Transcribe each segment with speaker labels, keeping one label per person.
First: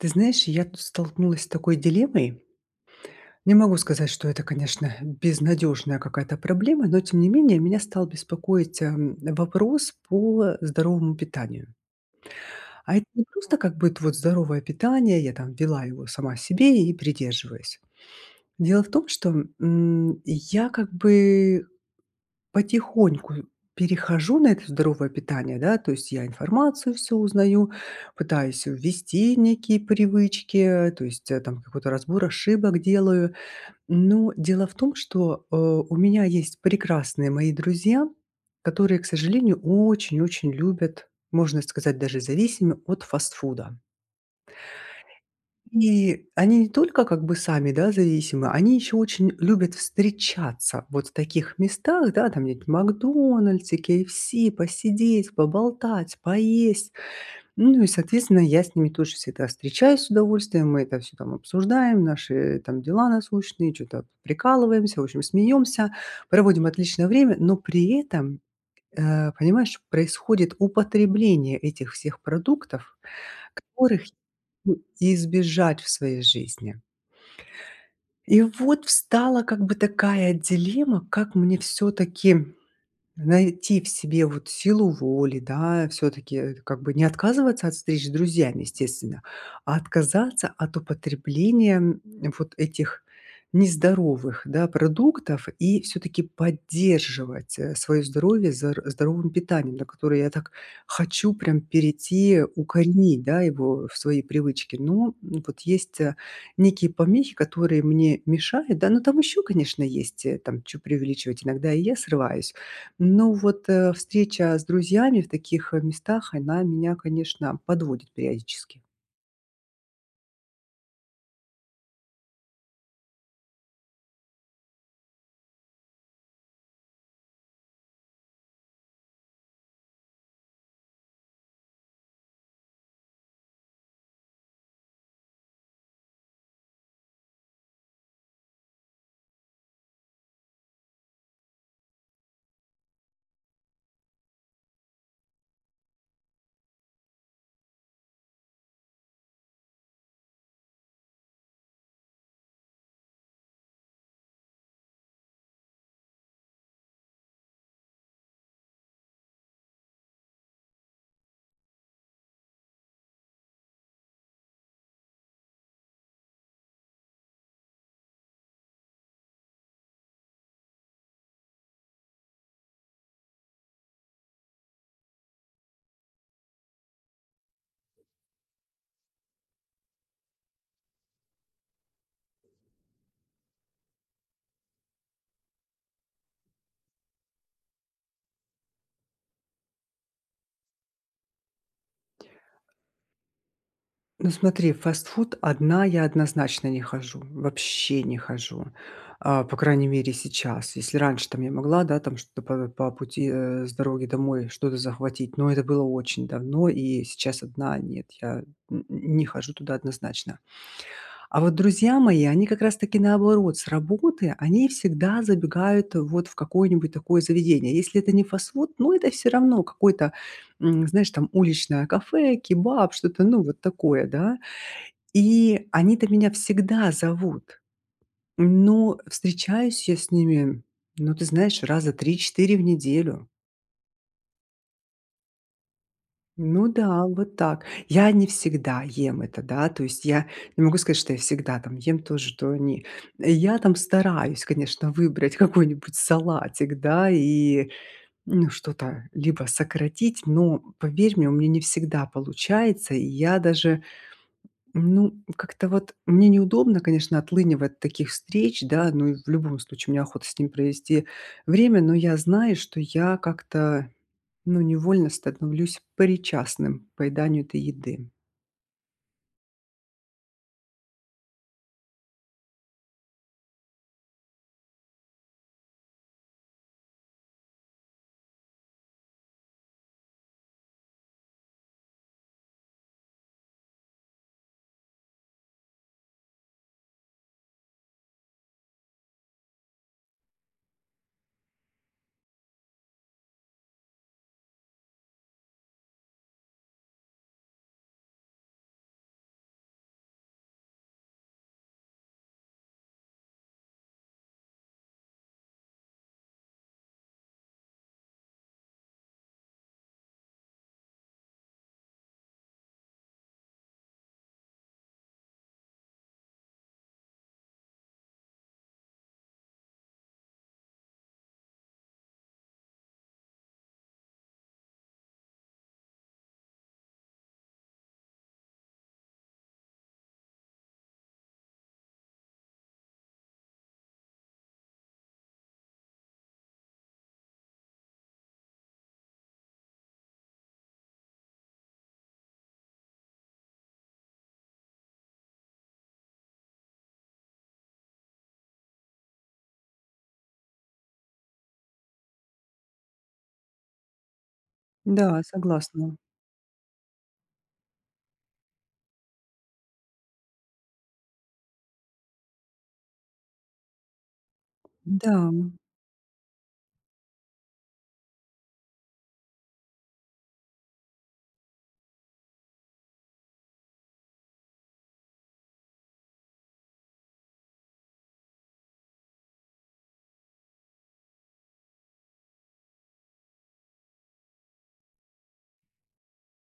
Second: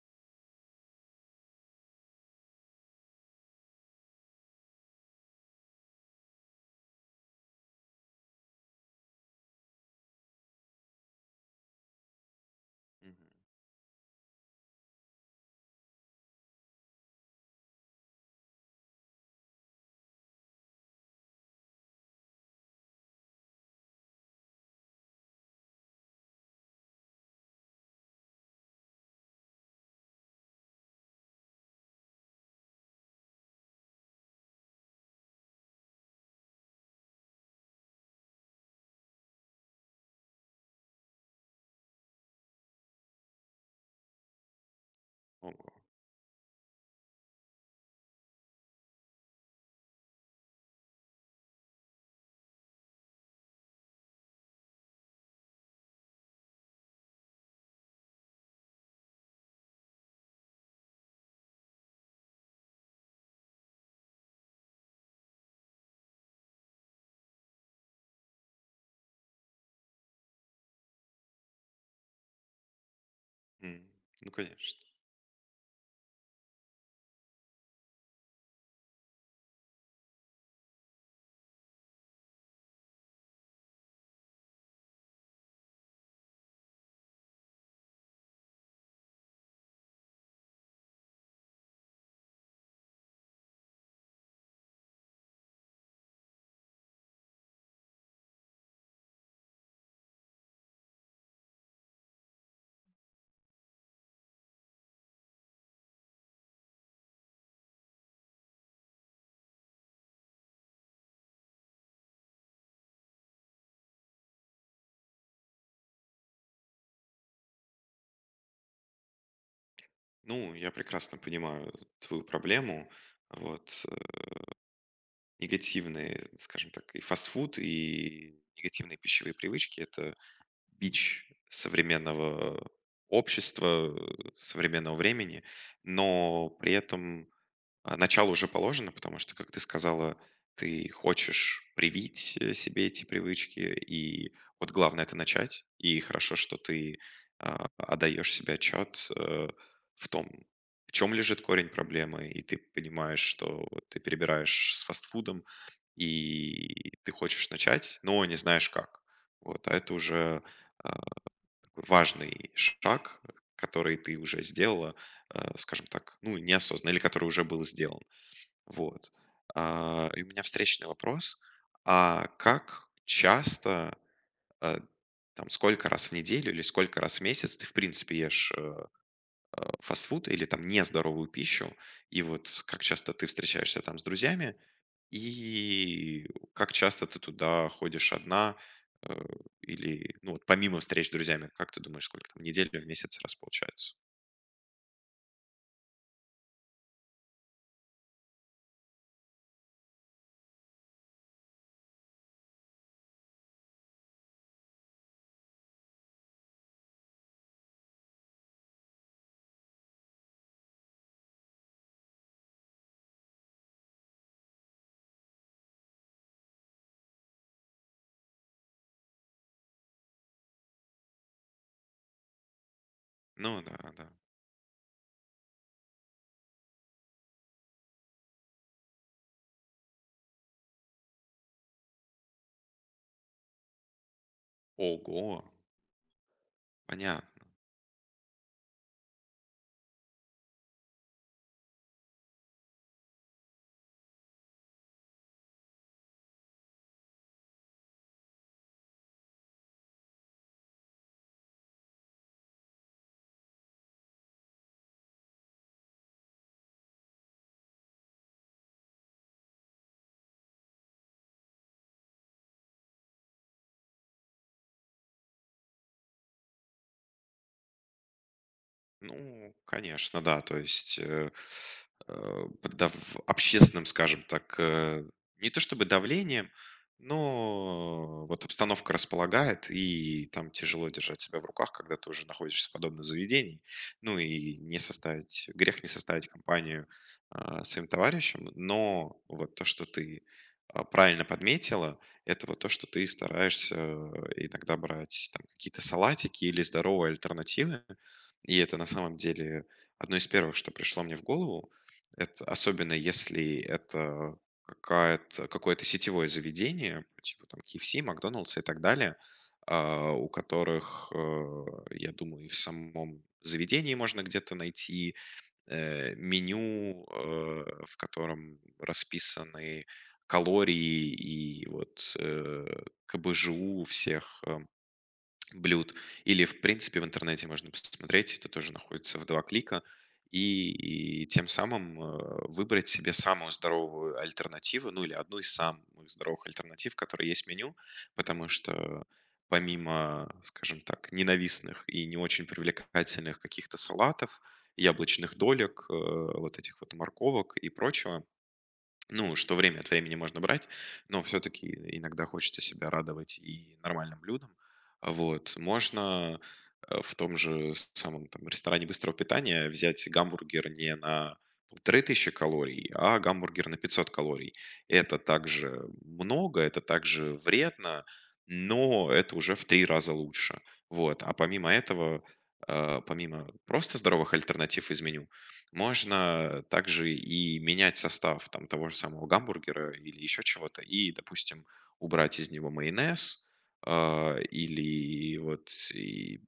Speaker 1: Ты знаешь, я тут столкнулась с такой дилеммой. Не могу сказать, что это, конечно, безнадежная какая-то проблема, но тем не менее меня стал беспокоить, эм, вопрос по здоровому питанию. А это не
Speaker 2: Мгм.
Speaker 1: просто как будет вот здоровое питание, я там вела его сама себе и придерживаюсь. Дело в том, что, м, я как бы потихоньку перехожу на это здоровое питание, да, то есть я информацию всю узнаю, пытаюсь ввести некие привычки, то есть, э, там какой-то разбор ошибок делаю. Но дело в том, что, э, у меня есть прекрасные мои друзья, которые, к сожалению, очень-очень любят, можно сказать даже зависимы от фастфуда.
Speaker 2: Ого.
Speaker 1: Ни, они не только как бы сами, да, зависимы, они еще очень любят встречаться вот в таких местах, да, там где-нибудь в "Макдональдсе", "КейЭфСи", посидеть, поболтать, поесть. Ну, и, соответственно, я с ними тоже всегда встречаюсь с удовольствием, мы это всё там обсуждаем, наши там дела насущные, чё-то прикалываемся, в общем, смеемся, проводим отличное время, но при этом, э, понимаешь, происходит употребление этих всех продуктов,
Speaker 2: М.
Speaker 1: которых
Speaker 2: Ну конечно.
Speaker 1: [unintelligible] избежать в своей жизни. И вот встала как бы такая дилемма: как мне всё-таки найти в себе вот силу воли, да, всё-таки это как бы не отказываться от встреч с друзьями, естественно, а отказаться от употребления вот этих нездоровых, да, продуктов и всё-таки поддерживать, э, свое здоровье зар здоровым питанием, на которое я так хочу прям перейти, укоренить, да, его в свои привычки. Но вот есть, а, некие помехи, которые мне мешают. Да, но там еще, конечно, есть, э, там чё преувеличивать. Иногда и я срываюсь. Но вот, э, встреча с друзьями в таких, э, местах, она меня, конечно, подводит периодически.
Speaker 2: Ну, я прекрасно понимаю твою проблему. Вот, э, негативный скажем так и фастфуд, и негативные пищевые привычки- это бич современного, э, общества, э, современного времени. Но при этом, а, начало уже положено, потому что, как ты сказала, ты хочешь привить, э, себе эти привычки. И вот главное- это начать. И хорошо, что ты, а, отдаешь себе отчет, э, в том, в чем лежит корень проблемы. И ты понимаешь, что ты перебираешь с фастфудом, и ты хочешь начать, но не знаешь как, вот. А это уже, а, важный шаг, который ты уже сделала, э, скажем так, ну, неосознанно, или который уже был сделан, вот. А, и у меня встречный вопрос. А как часто, э, там сколько раз в неделю или сколько раз в месяц ты, в принципе, ешь, э, э, фастфуд или там нездоровую пищу, и вот как часто ты встречаешься там с друзьями и как часто ты туда ходишь одна? Э, или ну вот помимо встреч с друзьями, как ты думаешь, сколько там в недель, в месяц, раз получается?
Speaker 1: Ну смотри, в фастфуд одна я однозначно не хожу. Вообще не хожу. А, по крайней мере сейчас. Если раньше там я могла, да, там что-то п по пути, э, с дороги домой что-то захватить, но это было очень давно. И сейчас одна- нет. Я н не хожу туда однозначно. А вот друзья мои, они как раз таки, наоборот, с работы они всегда забегают вот в какое-нибудь такое заведение. Если это не фастфуд, ну, это всё равно какой-то, эм, знаешь, там уличное кафе, кебаб, что-то ну вот
Speaker 2: Ну да,
Speaker 1: такое,
Speaker 2: да.
Speaker 1: да. И они-то меня всегда зовут. Но встречаюсь я с ними, ну, ты знаешь, раза 3-4 в неделю.
Speaker 2: Ого!
Speaker 1: Ну да,
Speaker 2: Понятно.
Speaker 1: вот так. Я не всегда ем это, да. То есть я не могу сказать, что я всегда там ем то же, что они. Я там стараюсь, конечно, выбрать какой-нибудь салатик, да. И ну что-то либо сократить, но поверь мне, у меня не всегда получается. И я даже ну, как-то вот мне неудобно, конечно, отлынивать от таких встреч, да. Ну и в любом случае мне охота с ним провести время. Но я знаю, что я как-то ну невольно становлюсь причастным к поеданию этой еды.
Speaker 2: Ну конечно, да. То есть, э, э, под дав общественным, скажем так, э, не то чтобы давлением, но вот обстановка располагает, и там тяжело держать себя в руках, когда ты уже находишься в подобном заведении. Ну и не составить грех не составить компанию, а, своим товарищам, но вот то, что ты, а, правильно подметила- это вот то, что ты стараешься, э, иногда брать там какие-то салатики или здоровые альтернативы. И это на самом деле одно из первых, что пришло мне в голову. Это особенно, если это какая-то какое-то сетевое заведение, типа там KFC, "Макдональдса" и так далее, э, у которых, э, я думаю, и в с самом заведении можно где-то найти, э, меню, э, в котором расписаны калории и вот с э, КБЖУ всех э блюд, или в принципе в интернете можно пос смотреть, это тоже находится в 2 клика, и и тем самым, э, выбрать себе самую здоровую альтернативу, ну или одну из самых здоровых альтернатив, которые есть в меню, потому что, э, помимо, скажем так, ненавистных и не очень привлекательных каких-то салатов, яблочных долек, э, вот этих вот морковок и прочего, ну, что время от времени можно брать, но всё-таки и иногда хочется себя радовать и нормальным блюдом.
Speaker 1: Да,
Speaker 2: Вот.
Speaker 1: согласна.
Speaker 2: Можно, э, в том же с самом там ресторане быстрого питания взять гамбургер не на 3 000 калорий, а гамбургер на 500 калорий.
Speaker 1: Да,
Speaker 2: Это
Speaker 1: м.
Speaker 2: также много, это также вредно, но это уже в 3 раза лучше. Вот, а помимо этого, э, помимо просто здоровых альтернатив из меню, можно, э, также и менять состав там того же самого гамбургера или ещё чего-то, и, допустим, убрать из него майонез, э, или и вот, и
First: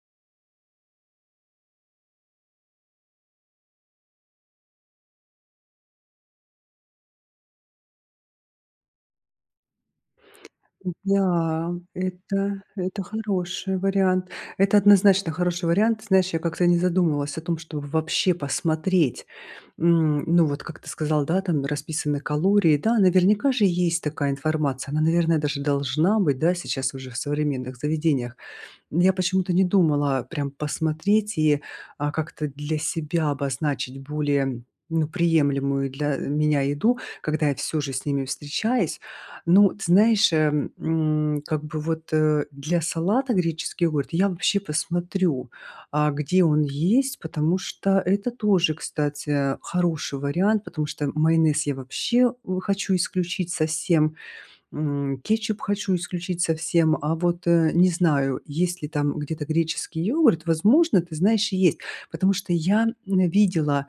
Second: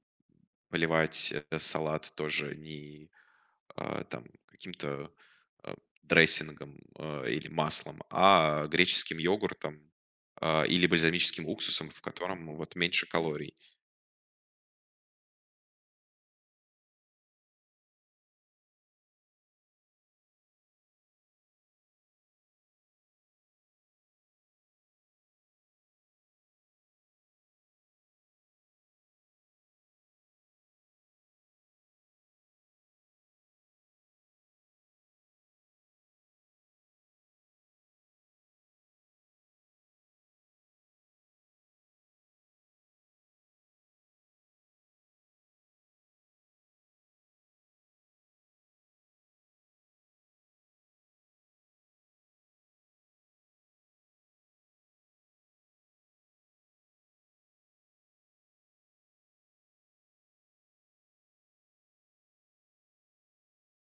Speaker 2: поливать этот салат тоже, и, а, там каким-то, э, дрессингом, э, или маслом, а греческим йогуртом, а, или бальзамическим
Speaker 1: Да,
Speaker 2: уксусом, в котором
Speaker 1: это
Speaker 2: вот
Speaker 1: это
Speaker 2: меньше калорий.
Speaker 1: хороший вариант. Это однозначно хороший вариант. Знаешь, я как-то не задумывалась о том, чтобы вообще посмотреть. М, ну вот как ты сказал, да, там расписаны калории. Да, наверняка же есть такая информация. Она, наверное, даже должна быть, да, сейчас уже в современных заведениях. М, я почему-то не думала, а, прям посмотреть и, а, как-то для себя обозначить более, ну, приемлемую для, э, меня еду, когда я всё же с ними встречаюсь. Но, ты знаешь, э, м, как бы вот, э, для салата греческий йогурт я вообще посмотрю, а, где он есть, потому что это тоже, кстати, а, хороший вариант. Потому что майонез я вообще у хочу исключить совсем, м, кетчуп хочу исключить совсем, а вот, э, не знаю, есть ли там где-то греческий йогурт, возможно, ты знаешь, и есть. Потому что я, м, видела,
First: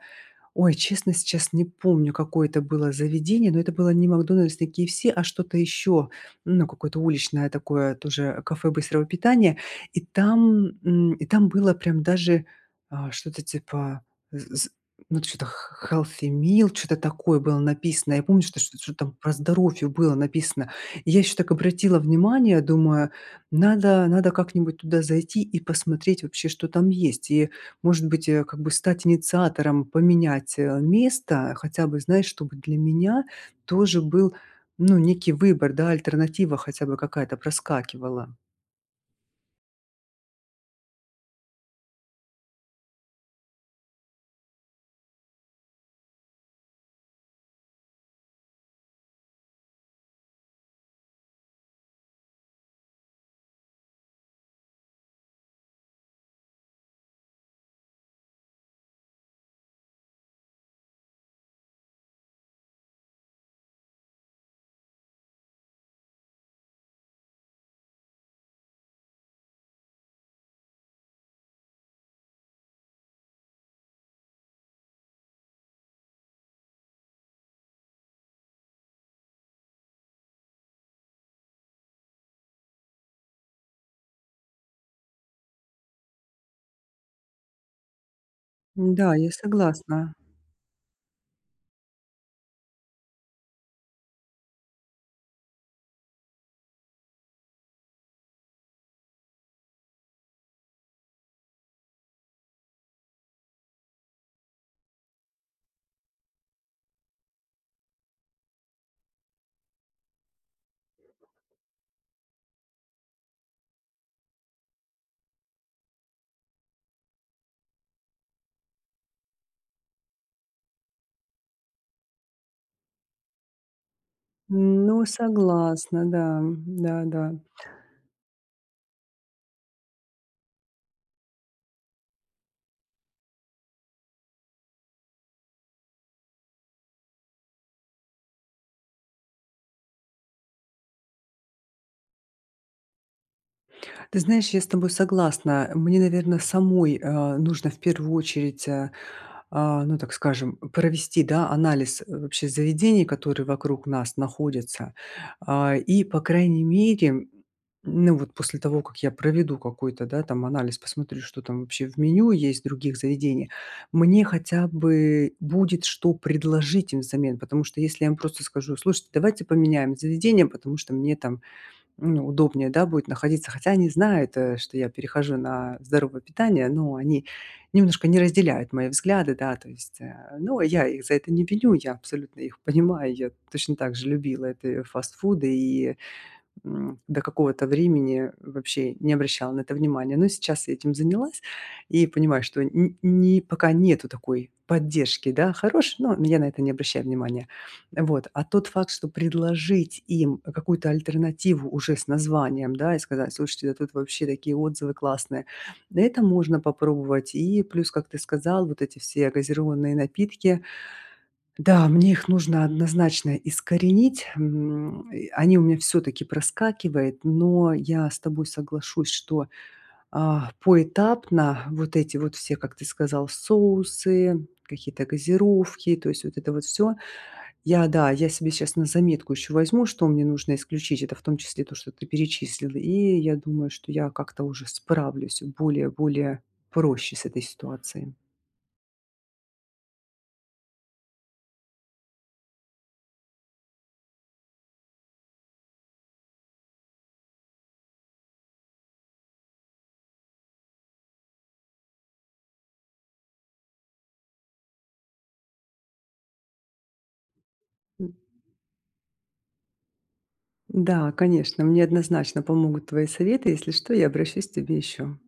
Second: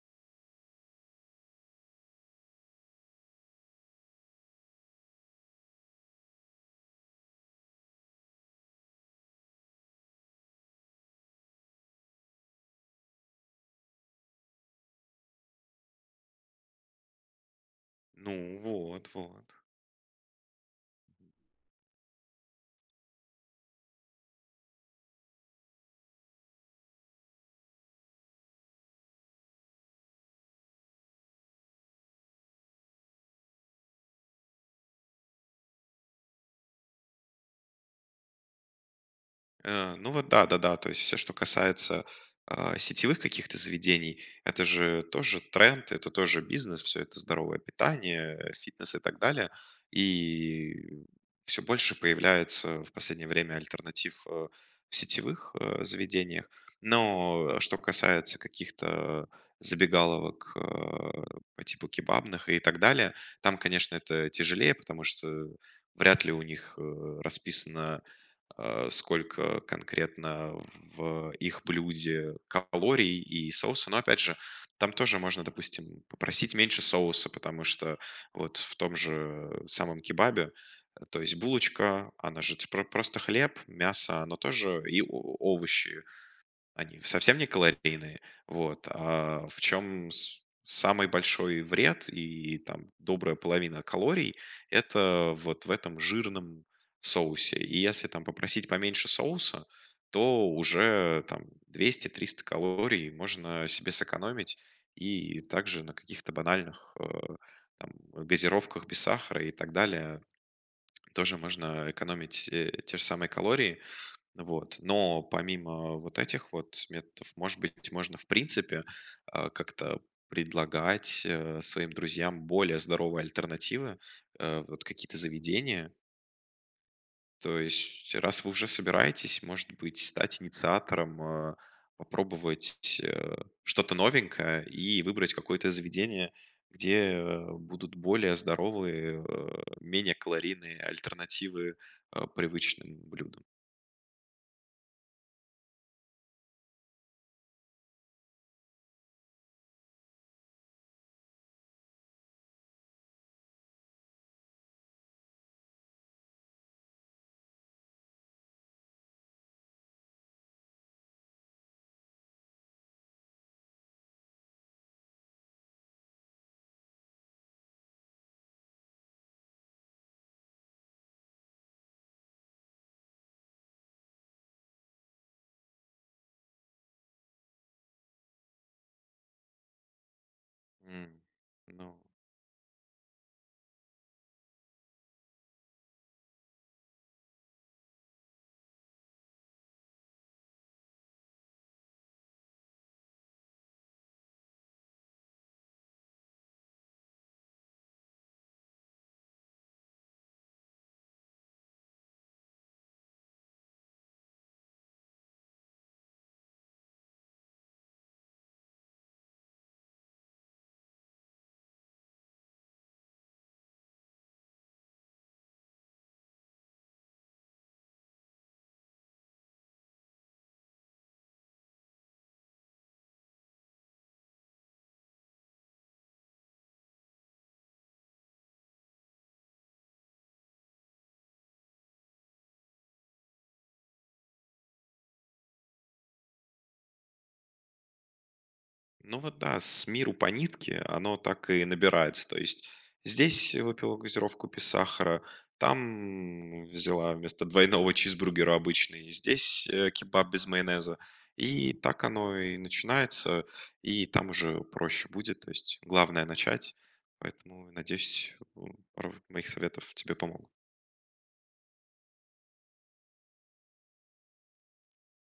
Speaker 1: ой, честно, сейчас не помню, какое это было заведение, но это было не "Макдональдс", не KFC, а что-то ещё. Ну какое-то уличное такое тоже, э, кафе быстрого питания. И там, м, и там было прям даже, а, что-то типа з з ну т что-то х х healthy meal чё-то такое было написано. Я помню,
Speaker 2: Ну
Speaker 1: что шт что-то
Speaker 2: вот
Speaker 1: там про
Speaker 2: вот.
Speaker 1: здоровье было написано. Я ещё так обратила внимание, думаю: "Надо надо как-нибудь туда зайти и посмотреть вообще, что там есть". И может быть, э, как бы стать инициатором поменять, э, место. Хотя бы знать, чтобы для меня тоже был ну некий выбор, да, альтернатива хотя бы какая-то проскакивала.
Speaker 2: Э, ну, вот да-да-да. То есть всё, что касается, э, сетевых каких-то заведений- это же тоже тренд, это тоже бизнес, всё это здоровое питание, фитнес и так далее. И всё больше появляется в последнее время альтернатив, э, в сетевых, э, заведениях. Но что касается каких-то забегаловок, э, по типу кебабных и так далее, там, конечно, это тяжелее, потому что вряд ли у них, э, расписано, э, сколько конкретно в их блюде калорий и соуса, но опять же там тоже можно, допустим, попросить меньше соуса, потому что вот в том же самом кебабе, то есть булочка, она же про просто хлеб, мясо, оно тоже и о о овощи, они совсем не калорийные, вот.
Speaker 1: Да, я
Speaker 2: А в чем
Speaker 1: согласна.
Speaker 2: с самый большой вред и там добрая половина калорий- это вот в этом жирном соусе. И если там попросить поменьше соуса, то уже там 200-300 калорий можно себе сэкономить. И также на каких-то банальных, э, там газировках без сахара, и так далее, тоже можно экономить, э, те же самые калории, вот. Но помимо вот этих вот методов, может быть, можно, в принципе, а, как-то предлагать, э, своим друзьям более здоровые альтернативы, э, вот
Speaker 1: Ну,
Speaker 2: какие-то заведения.
Speaker 1: согласна, да, да-да.
Speaker 2: То есть раз вы уже собираетесь, может быть, стать инициатором, э, попробовать ть э, что-то новенькое и выбрать какое-то заведение, где будут более здоровые, э, менее калорийные альтернативы, э, привычным блюдам.
Speaker 1: Ты знаешь, я с тобой согласна. Мне, наверное, самой, э, нужно в первую очередь, э, а, ну, так скажем, провести, да, анализ вообще заведений, которые вокруг нас находятся. А, и по крайней мере, м, ну, вот после того, как я проведу какой-то, да, там анализ, посмотрю, что там вообще в меню есть в других заведениях, мне хотя бы будет, что предложить им взамен. Потому что если я вам просто скажу: "Слушайте, давайте поменяем заведение, потому что мне там, ну, удобнее, да, будет находиться". Хотя они знают, э, что я перехожу на здоровое питание, но они немножко не разделяют мои взгляды, да, то есть, э, ну, я их за
Speaker 2: М.
Speaker 1: это не виню, я
Speaker 2: Ну.
Speaker 1: абсолютно их понимаю. Я точно так же любила это и фастфуды и, м, до какого-то времени вообще не обращала на это внимания. Но сейчас я этим занялась и понимаю, что н ни пока нету такой поддержки, да, хорошей, но я на это не обращаю внимания. Вот. А тот факт, что предложить им какую-то альтернативу уже с названием, да, и сказать: "Слушайте, да тут вообще такие отзывы классные", на этом можно попробовать. И плюс, как ты сказал, вот эти все газированные напитки. Да, мне их нужно однозначно искоренить. М, и они у меня всё-таки проскакивает, но я с тобой соглашусь, что, а, поэтапно вот эти вот все, как ты сказал: соусы, какие-то газировки, то есть вот это вот всё. Я, да, я себе сейчас на заметку еще возьму, что мне нужно исключить. Это в том числе то, что ты перечислил. И я думаю, что я как-то уже справлюсь более более проще с этой ситуацией.
Speaker 2: Ну вот да, с миру по нитке- оно так и набирается. То есть здесь выпила газировку без сахара, там взяла вместо двойного чизбургера обычный, здесь кебаб без майонеза. И так оно и начинается, и там уже проще будет, то есть главное- начать. Поэтому,
Speaker 1: М.
Speaker 2: надеюсь, у ров моих советов тебе помогут.
Speaker 1: Да, конечно, мне однозначно помогут твои советы. Если что- я обращусь к тебе ещё.